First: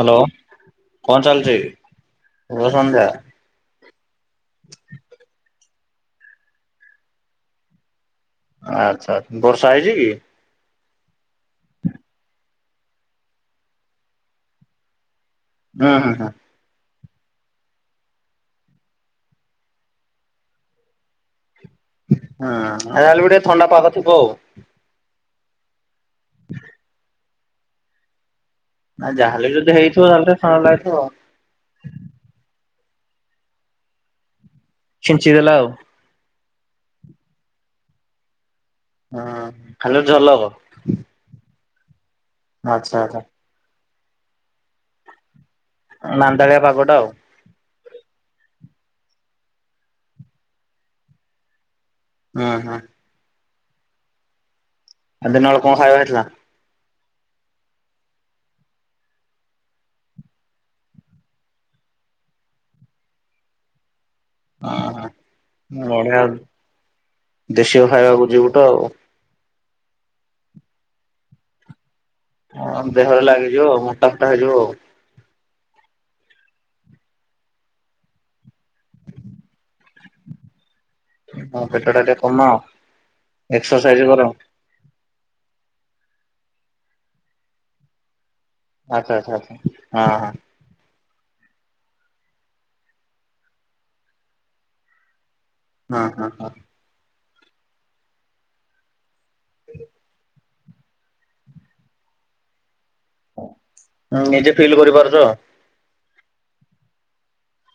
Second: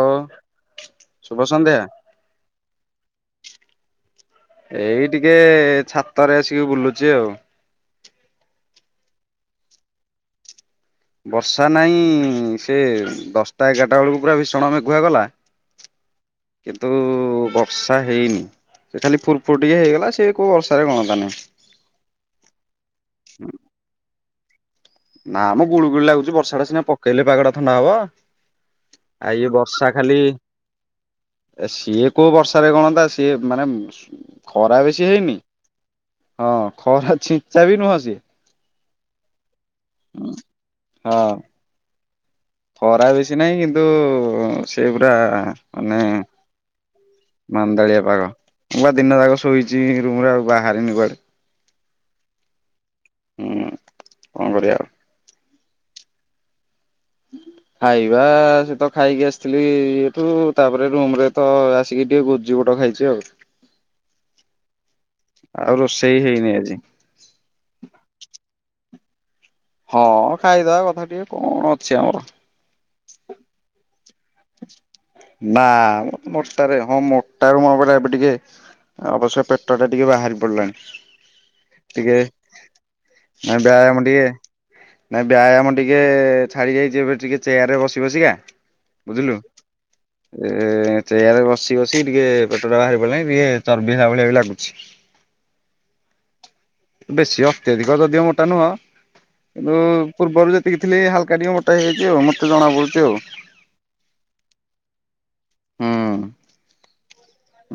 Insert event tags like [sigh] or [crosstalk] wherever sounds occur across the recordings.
Hello କଣ ଶୁଭ ଚାଲିଛି ସନ୍ଧ୍ୟା। ଶୁଭ ସନ୍ଧ୍ୟା। ଏଇ ଟିକେ ଛାତରେ ଆସିକି ବୁଲୁଛି ଆଉ। ଆଚ୍ଛା। ବର୍ଷା ହେଇଛି କି? ବର୍ଷା ନାହିଁ ସେ ଦଶଟା ଏଗାରଟା ବେଳକୁ ପୁରା ଭୀଷଣ ମେଘୁଆ କଲା। ହଁ ହଁ ହଁ। କିନ୍ତୁ ବର୍ଷା ହେଇନି। ସେ ଖାଲି ପୂର୍ଫୁର ଟିକେ ହେଇଗଲା ସେ କୋଉ ବର୍ଷାରେ ଗଣନ୍ତା ନାହିଁ। ହୁଁ ଯାହାହେଲେ ବି ଟିକେ ଥଣ୍ଡା ପାଗ ଥିବ ଆଉ। ନା ମ ଗୁଳିୁ ଗୁଳି ଲାଗୁଛି ବର୍ଷା ଟା ସିନା ପକେଇଲେ ପାାଗଟା ଥଣ୍ଡା ହବ। ନା ଯାହାେଲେ ଯଦି ହେଇଥିବ ତାହେଲେ ଟିକେ ଲାଗୁଥିବ। ଏ ସିଏ କୋଉ ବର୍ଷାରେ କଣନ୍ତା ସିଏ ମାନେ ଖରା ବେଶୀ ଛିଞ୍ଚି ହେଇନି ଦେଲା ଆଉ। ହଁ ଖରା ଛିଞ୍ଚା ବି ନୁହଁ ସିଏ। ହଁ ଖାଲି ଝଲକ। ହଁ ଆଚ୍ଛା ଖରା ଆଚ୍ଛା ବେଶୀ ନାହିଁ କିନ୍ତୁ ସେ ଗୁରା ମାନ୍ଦାଳିଆ ପାଗଟା ଆଉ। ମାନ୍ଦାଳିଆ ପାଗ ମୁଁ ବା ଦିନ ଯାକ ଶୋଇଛି ରୁମରେ ଆଉ ବାହାରିନି କୁଆଡେ। ଆଁ ହଁ। ହୁଁ କଣ କରିବା ଆଉ। ଆ ଦିନେବେଳେ କଣ ଖାଇବା ହେଇଥିଲା? ହୁଁ। ଖାଇବା ସେ ତ ଖାଇକି ଆସିଥିଲି ଏଇଠୁ ତାପରେ ରୁମ ରେ ତ ଆସିକି ଟିକେ ଗ ଜିିବୋଟ ଖାଇଛି ଆଉ। ହ ଆଉ ରୋଷେଇ ବଢ଼ିଆ ଆଉ ହେଇନି ଆଜି। ଦେଶୀୟ ଖାଇବାକୁ ଯିବୁ ତ ଆଉ। ହଁ ଖାଇଦବା କଥା ଟିକେ କଣ ଅଛି ଆମର। ହଁଅ ଦେହରେ ଲାଗିଯିବ ମୋଟା ଫୋଟା ହେଇଯିବ ଆଉ। ନା ମ ମୋଟାରେ, ହଁ ମୋଟାକୁ ମୁଁ ପରା ଏବେ ଟିକେ ଅବଶ୍ୟ ପେଟଟା ଟିକେ ବାହାରି ପଡିଲାଣି। ହଁ ପେଟ ଟା ଟିକେ ଟିକେ କମାଅ। ନାଇ ଏକ୍ସରସାଇଜ ବ୍ୟାୟାମ କର ଟିକେ ନାଇଁ ବ୍ୟାୟାମ ଟିକେ-ଏ-ଏ ଛାଡ଼ିଯାଇଛି ଏବେ ଟିକେ ଚେୟାରରେ ବସି ବସିକା ଆଚ୍ଛା ଆଚ୍ଛା ବୁଝିଲୁ ଆଚ୍ଛା ହଁ ଏ ଏ ଚେୟାରରେ ବସି ବସିି ଟିକେ ପେଟଟା ବାହାରି ପଡିଲାଣି ଟିକେ ଚର୍ବି ହେଲା ଭଳିଆ ବି ଲାଗୁଛି। ହଁ-ହଁ-ହଁ। ବେଶୀ ଅତ୍ୟଧିକ ଯଦିଓ ମୋଟା ନୁହଁ, କିନ୍ତୁ ପୂର୍ବରୁ ଯେ ଟିକେ ଥିଲି ହାଲକା ଟିକେ ମୋଟା ହେଇଯାଇଛି ଆଉ, ମତେ ଜଣା ପଡ଼ୁଛି ଆଉ। ଉଁ ନିଜେ ଫିଲ୍ କରିପାରୁଛ? ହୁଁ।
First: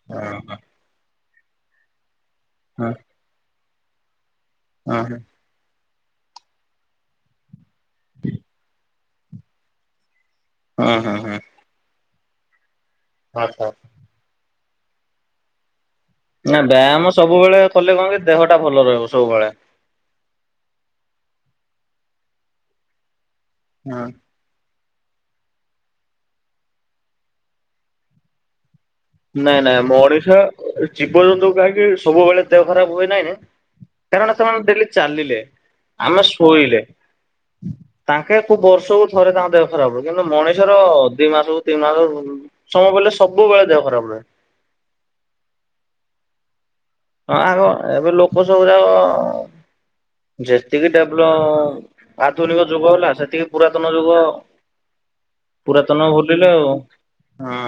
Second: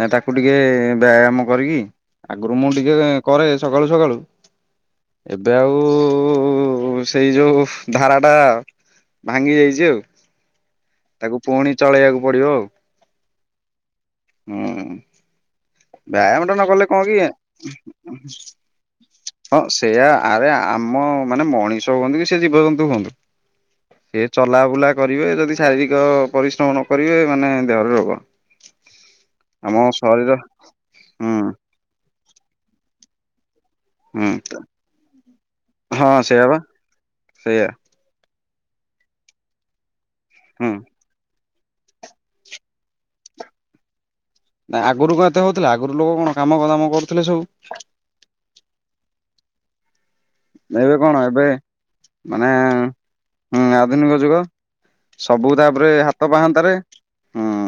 ନା ତାକୁ ଟିକେ ହଁ ବ୍ୟାୟାମ କରିକି ଆଗରୁ ମୁଁ ଟିକେ କରେ ସକାଳୁ ସକାଳୁ। ହଁ-ହଁ। ଏବେ ଆଉ-ଉ-ଉ-ଉ-ଉ ସେଇ ଯୋଉ ଧାରାଟା ଭାଙ୍ଗି ଯାଇଛି ଆଉ, ହଁ ତାକୁ ପୁଣି ଚଳେଇବାକୁ ପଡିବ ଆଉ। ଓହୋଃ। ହୁଁ ଉଁ। ବ୍ୟାୟାମଟା ନା ନ କଲେ କଣ ବ୍ୟାୟାମ ସବୁବେଳେ କଲେ କଣ କି, ଦେହଟା ଭଲ ରହିବ ସବୁବେଳେ। ହଁ ସେଇଆା ଆରେ ଆମ ମାନେ ମଣିଷ ହୁଅନ୍ତୁ କି ସେ ଜୀବଜନ୍ତୁ ହୁଅନ୍ତୁ। ହଁ। ଏ ଚଲାବୁଲା କରିବେ ଯଦି ଶାରୀରିକ ପରିଶ୍ରମ ନ କରିବେ ମାନେ ଦେହରେ ରୋଗ। ନାଇଁ ନାଇଁ ଆମ ମଣିଷ ଶରୀର ହୁଁ ଜୀବଜନ୍ତୁ କାହିଁକି ସବୁବେଳେ ଦେହ ଖରାପ ହୁଏ ନାଇଁ। ହୁଁ କାରଣ ସେମାନେ ଡେଲି ଚାଲିଲେ ହଁ ଆମେ ସେଇଆ ବା ଶୋଇଲେ। ସେଇଆ ତାଙ୍କେ କୋଉ ବର୍ଷକୁ ଥରେ ତାଙ୍କ ଦେହ ଖରାପ ହେବ କିନ୍ତୁ ହୁଁ। ମଣିଷର ଦି ମାସକୁ ଦି ମାସକୁ, ସମୟ ପଡିଲେ ସବୁବେଳେ ଦେହ ଖରାପ ରୁହେ। ନାଇଁ ଆଗରୁ କଣ ଏତେ ହଉଥିଲା ଆଗରୁ ଲୋକ କଣ କାମ ଦାମ କରୁ। ହଁ ଆଗ ଏବେ ଲୋକ ସବୁୁଯାକ ଯେତିକି ଏବେ କଣ ଡେଭଲପ ଏବେ ମାନେ ଆଧୁନିକ ଯୁଗ ହେଲା ସେତିକି ହୁଁ ପୁରାତନ ଆଧୁନିକ ଯୁଗ ସବୁ ତାପରେ ପୁରାତନ ହାତ ଭୁଲିଲେ ପାହାନ୍ତାରେ ଆଉ, ହୁଁ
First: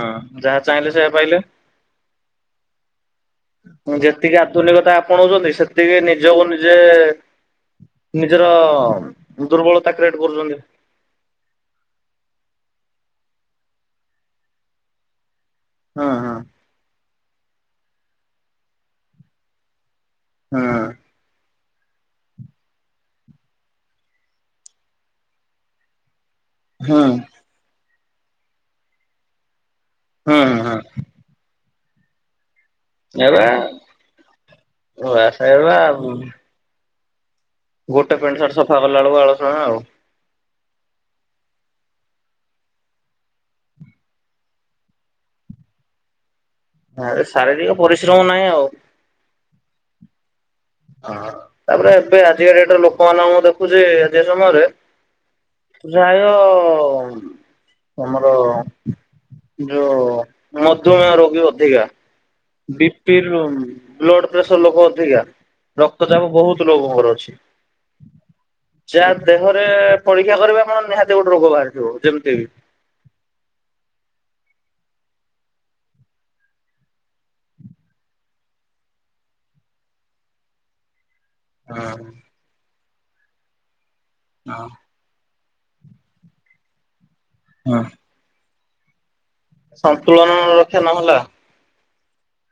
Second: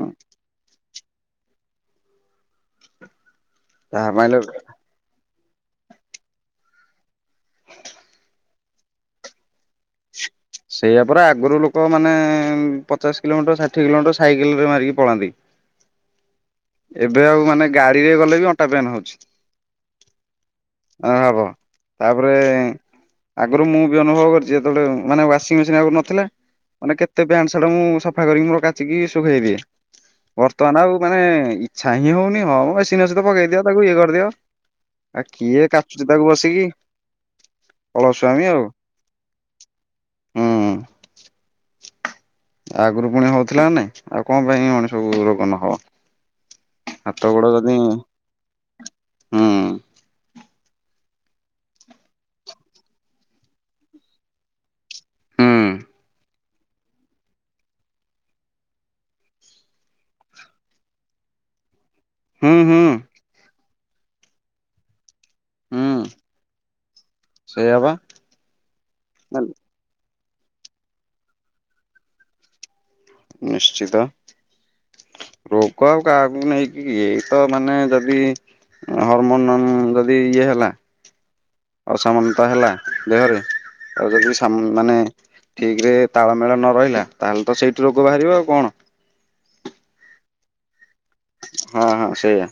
ଯାହା ଚାହିଁଲେ ସେଇଆ ପାଇଲେ। ଉଁ ଯାହା ଯେତିକି ପାଇଲେ ଆଧୁନିକତା ଆପଣଉଛନ୍ତି ସେତିକି ନିଜକୁ ନିଜେ ନିଜ ତ-ଅ-ଅ ଦୁର୍ବଳତା କ୍ରିଏଟ କରୁଛନ୍ତି। ସେଇଆା ପରା ଆଗରୁ ଲୋକ ମାନେ ପଚାଶ କିଲୋମିଟର ଷାଠିଏ କିଲୋମିଟର ସାଇକେଲରେ ମାରିକି ପଳାନ୍ତି। ହଁ ହଁ। ଏବେ ଆଉ ମାନେ ଗାଡିରେ ଗଲେ ବି ଅଣ୍ଟା ପେନ୍ ହଉଛି। ହୁଁ। ଆଉ [unintelligible] ତାପରେ ଆଗରୁ ମୁଁ ବି ଅନୁଭବ କରିଛି ଯେତେବେଳେ ମାନେ ୱାସିଂ ମେସିନ୍ ଆଗରୁ ନଥିଲା। ମାନେ ହଁ କେତେ ପ୍ୟାଣ୍ଟ ସାର୍ଟ ମୁଁ ସଫା କରିକି ମୋର କାଚିକି ଶୁଖେଇଦିଏ ହଁ ହଁ। ବର୍ତ୍ତମାନ ଆଉ ମାନେ ଇଛା ହିଁ ହଉନି ହଁ ମ ମେସ୍ ମେସିନ ଅଛି ତ ଏରା ପକେଇଦିଅ ତାକୁ ଇଏ କରିଦିଅ ଆଉ ବାସ କିଏ ଏରା କାଚୁଛି ତାକୁ ବସିକି। ଗୋଟେ ପେଣ୍ଟ ଅଳସୁଆମି ଶାର୍ଟ ଆଉ ସଫା କଲା ବେଳକୁ ଅଳସୁଆ ଆଉ। ହୁଁ। ଆଗରୁ ପୁଣି ହଉଥିଲା ନା ନାଇଁ ଆଉ କଣ ପାଇଁ ମଣିଷ କୁ ରୋଗ ନହବ। ହାତ ସାରି ଶାରୀରିକ ପରିଶ୍ରମ ନାହିଁ ଆଉ। ହଁ। ହଁ ତାପରେ ଏବେ ଆଜି ଡେଟରେ ଲୋକମାନଙ୍କୁ ମୁଁ ଦେଖୁଛି ଆଜିକା ସମୟରେ ହୁଁ [unintelligible] ଆମର ଯୋଉ ମଧୁମେହ ରୋଗୀ ଅଧିକା। ହୁଁ ହୁଁ B P low blood pressure ଲୋକ ଅଧିକା। ହୁଁ ରକ୍ତ ଚାପ ବହୁତ ଲୋକଙ୍କର ଅଛି ସେଇଆ ବା। ଯାହା ଦେହରେ ପରୀକ୍ଷା କରିବେ ଆପଣ ନିହାତି ଗୋଟେ ରୋଗ ବାହାରିଥିବ ଯେମତି ବି। ନିଶ୍ଚିତ। ରୋଗ ଆଉ କାହାକୁ ନାହିକୀ ଏଇ ତ ମାନେ ଯଦି ହରମୋନ ଯଦି ଇଏ ହେଲା। ହଁ ଅସାମାତ ହେଲା ଦେହରେ ଆଉ ଯଦି ସା ହଁ ମାନେ ଠିକ ରେ ତାଳମେଳ ନ ରହିଲା ତାହେଲେ ତ ସେଇଠି ରୋଗ ବାହାରିବ ଆଉ କଣ। ସନ୍ତୁଳନା ରକ୍ଷା ନହେଲା। ହଁ ହଁ ସେଇଆା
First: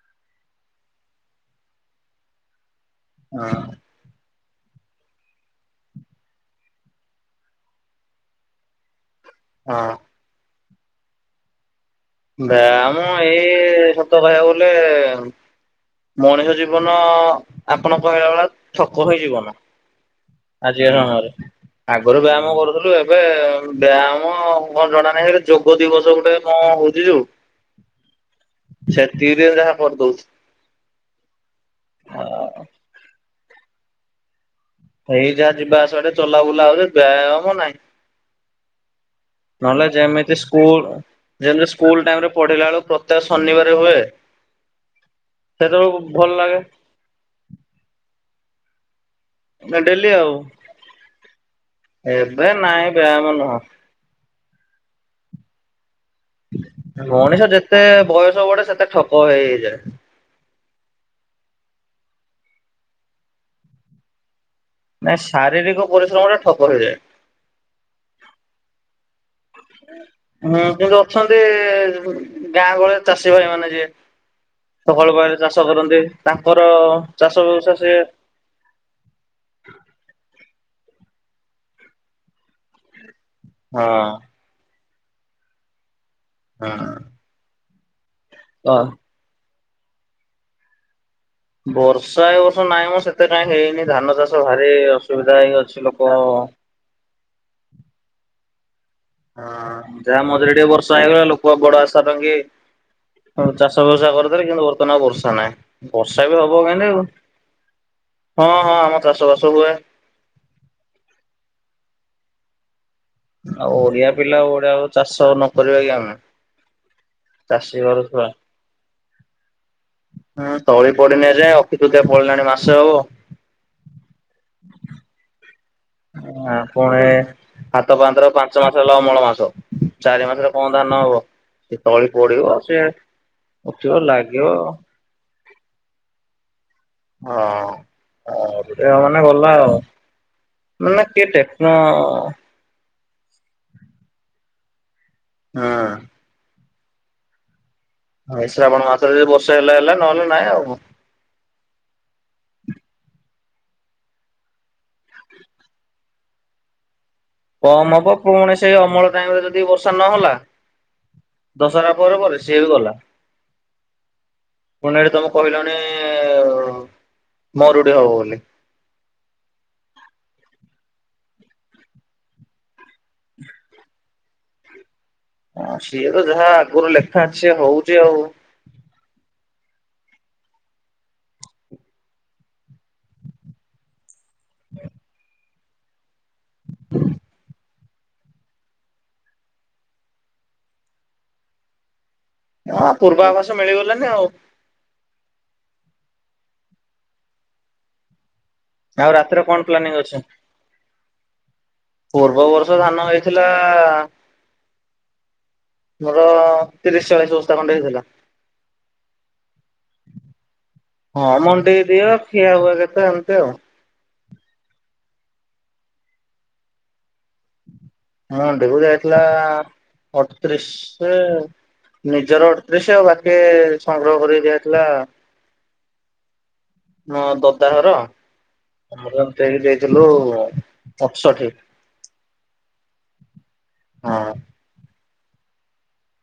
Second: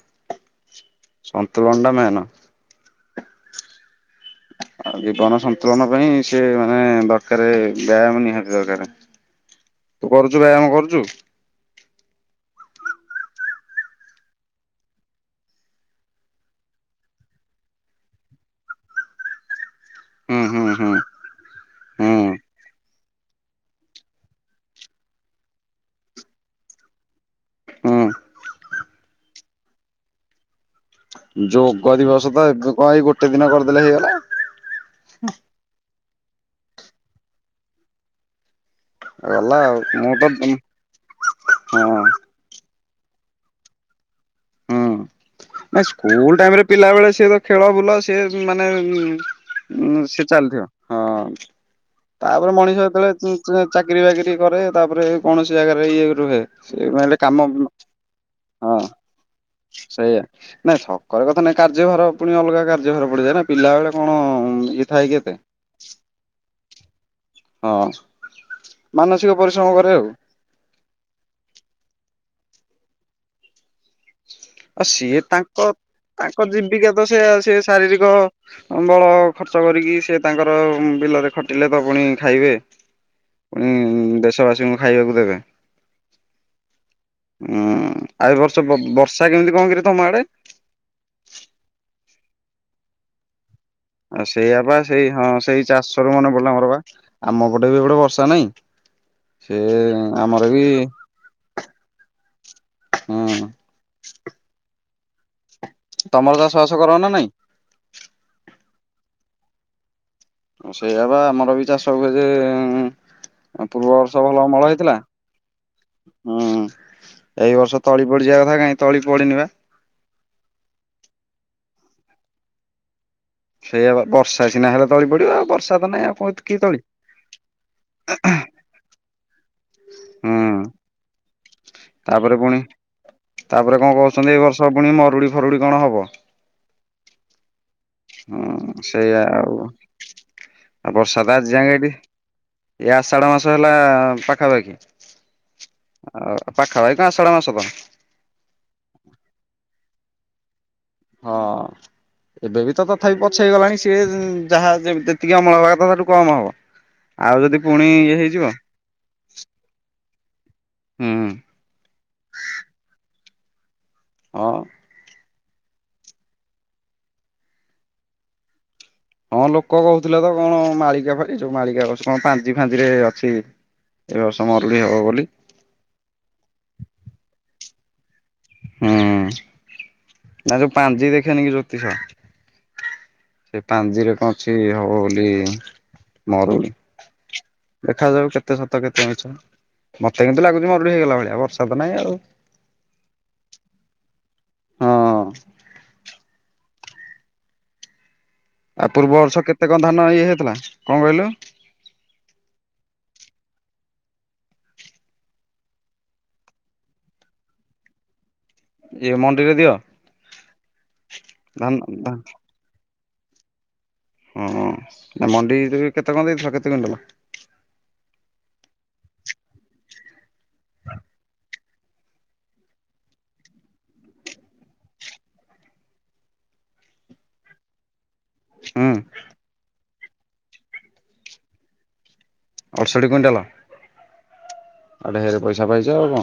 ସନ୍ତୁଳନା ଟା ମେନ। [unintelligible] ଆଉ ଜୀବନ ସନ୍ତୁଳନା ପାଇଁ ସେ ମାନେ ଦରକାର ବ୍ୟାୟାମ ନିହାତି ଦରକାର। ହଁ କରୁଚୁ ବ୍ୟାୟାମ କରୁଚୁ। ବ୍ୟାୟାମ ଏଇ ସତ କହିଆକୁ ଗଲେ ମଣିଷ ଜୀବନ ଆପଣ କହିଲା ଭଳିଆ ଥକ ହେଇ ଜୀବନ। ହୁଁ ହୁଁ ଆଜି ହୁଁ ହଁ ରେ ହୁଁ ଆଗରୁ ବ୍ୟାୟାମ କରୁଥିଲୁ ଏବେ ବ୍ୟାୟାମ କଣ ଜଣା ନାହିଁ ହେ ଯୋଗ ଦିବସ ଗୋଟେ କ ହଉ ଚି ଯୋଉ ହୁଁ। ସେତିକିରେ ଯାହା କରିଦଉଚି। ଯୋଗ ଦିବସ ତ ଏବେ କଣ ଏଇ ଗୋଟେ ଦିନ କରିଦେଲେ ହେଇଗଲା ଏଇ ଯାହା ଯିବା ଆସିବାଟା ଚଲାବୁଲା ହଉ ବ୍ୟାୟାମ ନାହିଁ। ଗଲା ଆଉ ନହେଲେ ମୁଁ ତ ଯେମିତି ସ୍କୁଲ ଯେମିତି ହଁ ସ୍କୁଲ ଟାଇମରେ ପଢିଲାବେଳୁ ପ୍ରତ୍ୟେକ ଶନିବାର ହୁଏ ହୁଁ ନାଇଁ ସେତେବେଳକୁ ଭଲ ସ୍କୁଲ ଲାଗେ ଟାଇମରେ ପିଲାବେଳେ ସ ତ ଖେଳ ବୁଲ ସିଏ ମାନେ ଉଁ ଡେଲି ସେ ଆଉ ଚାଲିଥିବ ହଁ ଏବେ ତାପରେ ମଣିଷ ନାଇଁ ବ୍ୟାୟାମ ଯେତବଳେ ନୁହଁ ଚା ଚାକିରି ବାକିରି କରି ତାପରେ କୌଣସି ଜାଗାରେ ଇଏ ରୁହେ। ସେ ମାନେ କାମ ମଣିଷ ଯେତେ ବୟସ ବଢେ ହଁ ସେତେ ଠକ ହେଇ ହେଇ ସେଇଆ। ନାଇଁ ଠକରେ କଥା ନାଇଁ କାର୍ଯ୍ୟଭାର ପୁଣି ଅଲଗା କାର୍ଯ୍ୟଭାର ପଡିଯାଏ ନା ପିଲାବେଳେ କଣ ଇ ନାଇଁ ଶାରୀରିକ ପରିଶ୍ରମଟା ଠକ ହେଇଯାଏ। ହଁ ମାନସିକ ପରିଶ୍ରମ କରେ ଆଉ। ହଁ କିନ୍ତୁ ଅଛନ୍ତି ଗାଁ ଗହଳିରେ ଚାଷୀ ଭାଇମାନେ ଯିଏ ଆଉ ସକାଳ ସିଏ ପାହିଲେ ତାଙ୍କ ଚାଷ କରନ୍ତି ତାଙ୍କ ତାଙ୍କର ଚାଷ ବ୍ୟବସାୟ ସେ ଅମଳ ଖର୍ଚ୍ଚ କରିକି ସେ ତାଙ୍କର ବିଲରେ ଖଟିଲେ ତ ପୁଣି ଖାଇବେ। ପୁଣି ଦେଶବାସୀଙ୍କୁ ଖାଇବାକୁ ଦେବେ। ହଁ। ହୁଁ ଆ ଏ ବର୍ଷ ହଁ ବର୍ଷା କେମିତି କଣ କିରେ ତମ ଆଡେ? ବର୍ଷା ଏ ବର୍ଷ ନାଇଁ ମ ସେତେ କାଇଁ ହେଇନି। ଧାନ ଆ ଚାଷ ସେଇଆ ଭାରି ବା ସେଇ ହଁ ଅସୁବିଧା ହେଇ ସେଇ ଅଛି ଲୋକ ଚାଷରୁ ମନ ପଡିଲା ମୋର ବା ଆମ ପଟେ ବି ଏପଟେ ବର୍ଷା ନାଇଁ ହଁ ଯାହା ମଝିରେ ଟିକେ ବର୍ଷା ହେଇଗଲା ଲୋକ ବଡ ଆଶା ନଙ୍ଗେ ହୁଁ ହାଉ ଚାଷ ବ୍ୟବସାୟ କରୁଥେଲେ କିନ୍ତୁ ବର୍ତ୍ତମାନ ଆଉ ବର୍ଷା ନାହିଁ ବର୍ଷା ତମର ବି ଚାଷ ହବ ବାସ କର ମେନେ ଆଉ। ନା ନାଇଁ? ହଁ ହଁ ଆମର ଚାଷବାସ ହୁଏ। ଆଉ ସେଇଆ ବା ଆମର ବି ଚାଷ ହୁଏ ଯେ ଉଁ ଆଁ ଆଉ ପୂର୍ବ ଓଡିଆ ବର୍ଷ ପିଲା ଭଲ ଅମଳ ଓଡିଆ ହେଇଥିଲା ଚାଷ ନ କରିବା କି ଆମେ ହୁଁ ଏଇ ଚାଷୀ ବର୍ଷ ଘର ତଳି ଛୁଆ। ପଡିଯିବା କଥା କାଇଁ ତଳି ପଡିିନି ବା। ହଁ ତଳି ପଡିିନି ଏଯାଏ ଅଖିତୃତୀୟା ପଳେଇଲାଣି ମାସେ ହବ। ସେଇଆ ବା ବର୍ଷା ସିନା ହେଲେ ତଳି ପଡିବ ବର୍ଷ୍ ଉଁ ଆ ପରେ ହାତ ପାହାନ୍ତାରେ ପାଞ୍ଚମାସ ଗଲେ ଅମଳ ମାସ। ଚାରି ମାସେରେ କଁ ହୁଁ। ଧାନ ହବ ସେ ତାପରେ ତଳିପଡିବ ପୁଣି ସିଏ ତାପରେ କଁ କହୁଛନ୍ତି ଏ ବର୍ଷ ପୁଣି ମରୁଡି ଫରୁଡି କଣ ହବ। ହଁ। ଓ ହୁଁ [unintelligible] ସେଇଆ ମାନେ ଗଲା ଆଉ ଆଉ ମାନେ ବର୍ଷା ତ କେ ଆଜି ଯାଙ୍କେ ଟେକ୍ନୋ ଏଠି ଏ ଆଷାଢ ମାସ ହେଲା ପାଖାପାଖି ଆଉ ପାଖାପାଖି ତ ଆଷାଢ ମାସ କଣ। ହଁ ଏଇ ଶ୍ରାବଣ ମାସେରେ ଯଦି ବର୍ଷା ହେଲା ହେଲା ନହେଲେ ନାଇଁ ଆଉ ହଁ। ଏବେ ବି ତ ତଥାପି ପଛେଇଇ ଗଲାଣି ସିଏ ଉଁ ଯାହା ଯେ ଯେତିକି ଅମଳ ହବା କଥା ତାଠୁ କମ୍ ହବ। ଆଉ ଯଦି ପୁଣି କମ୍ ହବ ଇଏ ହେଇଯିବ ପୁଣି ସେ ଅମଳ ଟାଇମରେ ଯଦି ବର୍ଷା ନହେଲା ହୁଁ ଦଶରା ପରେ ପରେ ସିଏ ବି ଗଲା। ଅଁ। ପୁଣି ଏଠି ତମେ କହିଲଣି ମରୁଡି ହବ ବୋଲି। ହଁ ଲୋକ କହୁଥିଲେ ତ କଣ ମାଳିକା ପା ଏ ଯୋଉ ମାଳିକା କହୁଛି କଁ ପାଞ୍ଜି ଫାଞ୍ଜିରେ ଅଛି ଏ ବର୍ଷ ମରୁଡି ହବ ବୋଲି। ହଁ ସିଏ ତ ଯାହା ଆଗୁରୁ ଲେଖା ଅଛି ହଉଚି ଆଉ। ହୁଁ ନା ଯୋଉ ପାଞ୍ଜି ଦେଖେନି କି ଜୋତିଷ ସେ ପାଞ୍ଜିରେ କଁ ଅଛି ହବ ବୋଲି ମରୁଡି। ଦେଖାଯାଉ କେତେ ସତ କେତେ ମିଛ। ମତେ କିନ୍ତୁ ଲାଗୁଛି ମରୁଡି ହେଇଗଲା ଭଳିଆ ବର୍ଷା ତ ନାହିଁ ଆଉ। ହଁ ପୂର୍ବା ଆଭାସ ମିଳିଗଲାନି ଆଉ। ହଁ ଆଉ ପୂର୍ବ ବର୍ଷ ରାତିରେ କଣ କେତେ କଁ ପ୍ଲାନିଂ ଧାନ ଅଛି? ଇଏ ହେଇଥିଲା କଁ କହିଲୁ? ପୂର୍ବ ବର୍ଷ ଧାନ ହେଇଥିଲା ମୋର ତିରିଶ ଚାଳିଶ ବସ୍ତା ଖଣ୍ଡେ ହେଇଥିଲା। ଇଏ ମଣ୍ଡିରେ ଦିଅ। ହଁ ଧାନ ମଣ୍ଡିରେ ଧା ଦିଅ ଖିଆ ହୁଏ କେତେ ଏମତି ଆଉ। ହଁ ମଣ୍ଡିକି ଯୋଉ ଏ କେତେ କଁ ଦେଇଥିଲ କେତେ କୁଇଣ୍ଟାଲ। ମଣ୍ଡିକୁ ଯାଇଥିଲା ଅଡତିରିଶି ନିଜର ଅଡତିରିଶି ଆଉ ବାକି ସଂଗ୍ରହ କରିକି ଦିଆହେଇଥିଲା ନ ଦଦାଘର ହୁଁ ଆମର ମିଶେଇକି ଦେଇଥିଲୁ ଅଠଷଠି। ଅଡଷଠି କୁଇଣ୍ଟାଲ। ହଁ। ଆଉ ଢେରେ ପଇସା ପାଇଛ ଆଉ କଁ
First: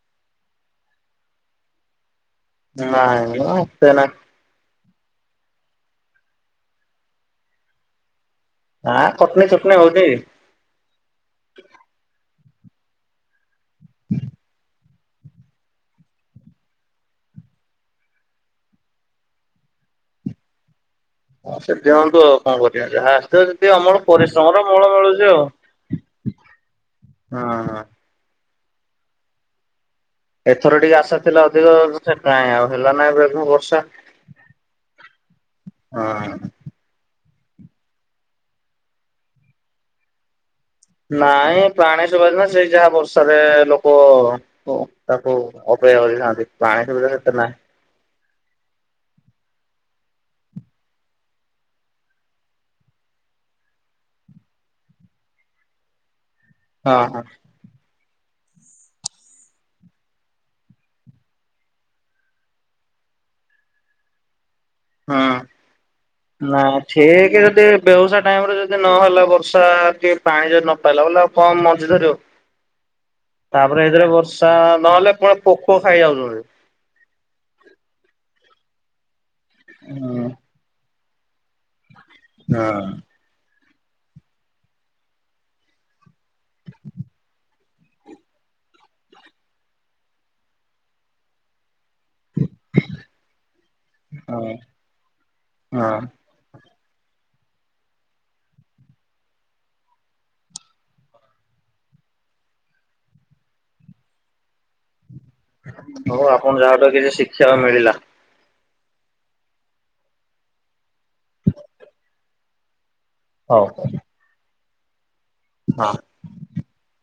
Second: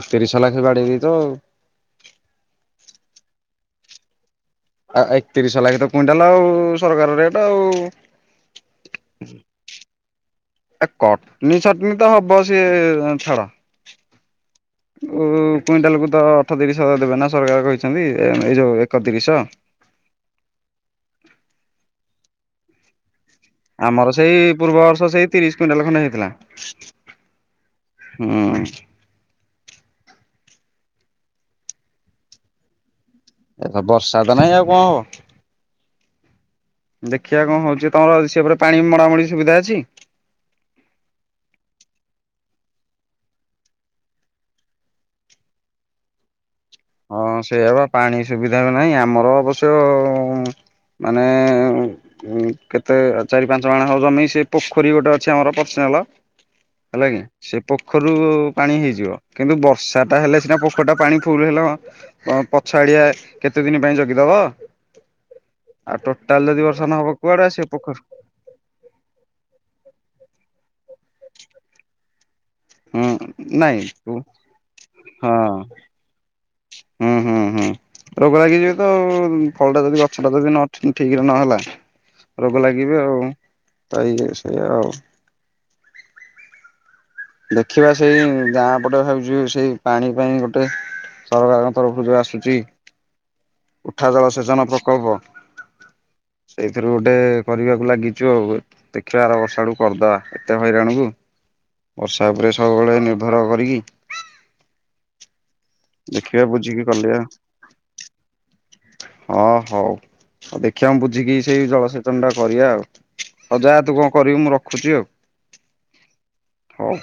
ଏକତିରିଶହ ଲାଖେ ବାଡେଇ ଦେଇଚ ଆଉ। ନାଁଇ ମ ଏତେ ନାହିଁ। ଆ ଏକତିରିଶ ଲାଖ ତ କୁଇଣ୍ଟାଲ ଆଉ ସରକାର ରେଟ୍ ଆଉ। ଆଁ କଟନୀ ଛଟନୀ ହୋଉଚି। ଆ କଟନୀ ଛଟନୀ ତ ହବ ସିଏ ଛାଡ। [inaudible] ଉ କୁଇଣ୍ଟାଲକୁ ତ ଅଠତିରିଶ ଦେବେ ନା ସରକାର କହିଚନ୍ତି। ଏଇ ଯୋଉ ଏକତିରିଶ। ହଁ ସିଏ ଦିଅନ୍ତୁ ଆଉ କରିବା ଯାହା ଆସିଥିବ। ସେ ଆମର ସେଇ ପୂର୍ବ ବର୍ଷ ସେଇ ତିରିଶ କୁଇଣ୍ଟାଲ ଖଣ୍ଡେ ହେଇଥିଲା। ହଁ ହୁଁ। ଏଥର ଟିକେ ଆଶା ଥିଲା ଅଧିକ ସେ ଳକାଇଁ ଆଉ ହେଲା ନାଁଇ [unintelligible] ଏ ତ ବର୍ଷା ତ ନାହିଁ ଆଉ କଣ ହବ। ଅ ହଁ। ଦେଖିଆ କ ହୋଉଚି। ତମର ସେପଟେ ପାଣି ମଡାମଡି ସୁବିଧା ଅଛି। ନାଇଁ ପାଣି ସୁଭିଦା ସେଇ ଯାହା ବର୍ଷାରେ ଲୋକ ଓ ତାକୁ ଅପେକ୍ଷା କରିଥାନ୍ତି। ପାଣି ସୁବିଧା ହଁ ସେତେ ନାହିଁ ସେୟା ବା ପାଣି ସୁବିଧା ବି ନାହିଁ। ଆମର ଅବଶ୍ୟ ଉଁ ମାନେ ଏ ଉଁ ଉଁ କେତେ ଚାରି ପାଞ୍ଚ ମାଣେ ହବ ଜମି ସେ ପୋଖରୀ ଗୋଟେ ଅଛି ଆମର ପର୍ସିନାଲ। ହଁ ହେଲାକି ହଁ ସେ ପୋଖରୀରୁ ପାଣି ହେଇଯିବ କିନ୍ତୁ ବର୍ଷାଟା ହେଲେ ସିନା ପୋଖରୀ ଟା ପାଣି ଫୁଲ ହେଲେ ହଁ ଅଁ ପଛ ଆଡିଆ କେତେ ଦିନ ପାଇଁ ଜଗିଦବ। ହଁ ଆଉ ଟୋଟାଲ ନାଁ ଯଦି ବର୍ଷା ନହବ ଠିକ୍ କୁଆଡେ ଆସିବ ଯଦି ପୋଖରୀ ବେଉସା ଟାଇମ୍ ରେ ଯଦି ନହେଲା ବର୍ଷା କି ପାଣି ଯଦି ନ ପାଇଲା ବୋଲେ ଆଉ କମ୍ ମଞ୍ଜି ଧରିବ। ହୁଁ ନାଇଁ ତାପରେ ଏଥିରେ ତୁ ବର୍ଷା ନହେଲେ ହଁ କଣ ପୋକ ଖାଇଯାଉଚନ୍ତି। ହୁଁ ହୁଁ ହୁଁ ରୋଗ ଲାଗିଯିବେ ତ ଆଉ ଫଳଟା ଯଦି ଗଛ ହୁଁ ଟା ଯଦି ନ ଠି-ଠକ୍ ରେ ନହେଲା ରୋଗ ହଁ ଲାଗିବେ ଆଉ ତା ଇଏ ସେୟା ଆଉ। ଦେଖିବା ସେଇ ଗାଁ ପଟେ ଭାବିଚୁ ସେଇ ପାଣି ପାଇଁ ଗୋଟେ ସରକାରଙ୍କ ତରଫରୁ ଯୋଉ ଆସୁଚି ଉଠା ହଁ ଜଳସେଚନ ପ୍ରକଳ୍ପ। ହଁ ସେଇଥିରୁ ଗୋଟେ କରିବାକୁ ଲାଗିଚୁ ଆଉ ଦେଖିବା ଆର ବର୍ଷ ଆଡକୁ କରିଦବା ଏତେ ହଇରାଣକୁ ବର୍ଷା ଉପରେ ସବୁବେଳେ ନିର୍ଭର କରିକି ହଉ ଦେଖିବା ଆପଣ ଯାହାଠୁ ବୁଝିକି କିଛି କଲିବା। ଶିଖିବାକୁ ମିଳିଲା ହଁ ହୋଉ, ହୋଉ ଦେଖିବା ମୁଁ ବୁଝିକି ସେଇ ଜଳସେଚନ ଟା କରିବା ଆଉ। ହୋଉ ହଉ ଜା ତୁ କଣ କରିବୁ। ମୁଁ ରଖୁଚି ଆଉ। ହଁ। ହୋଉ।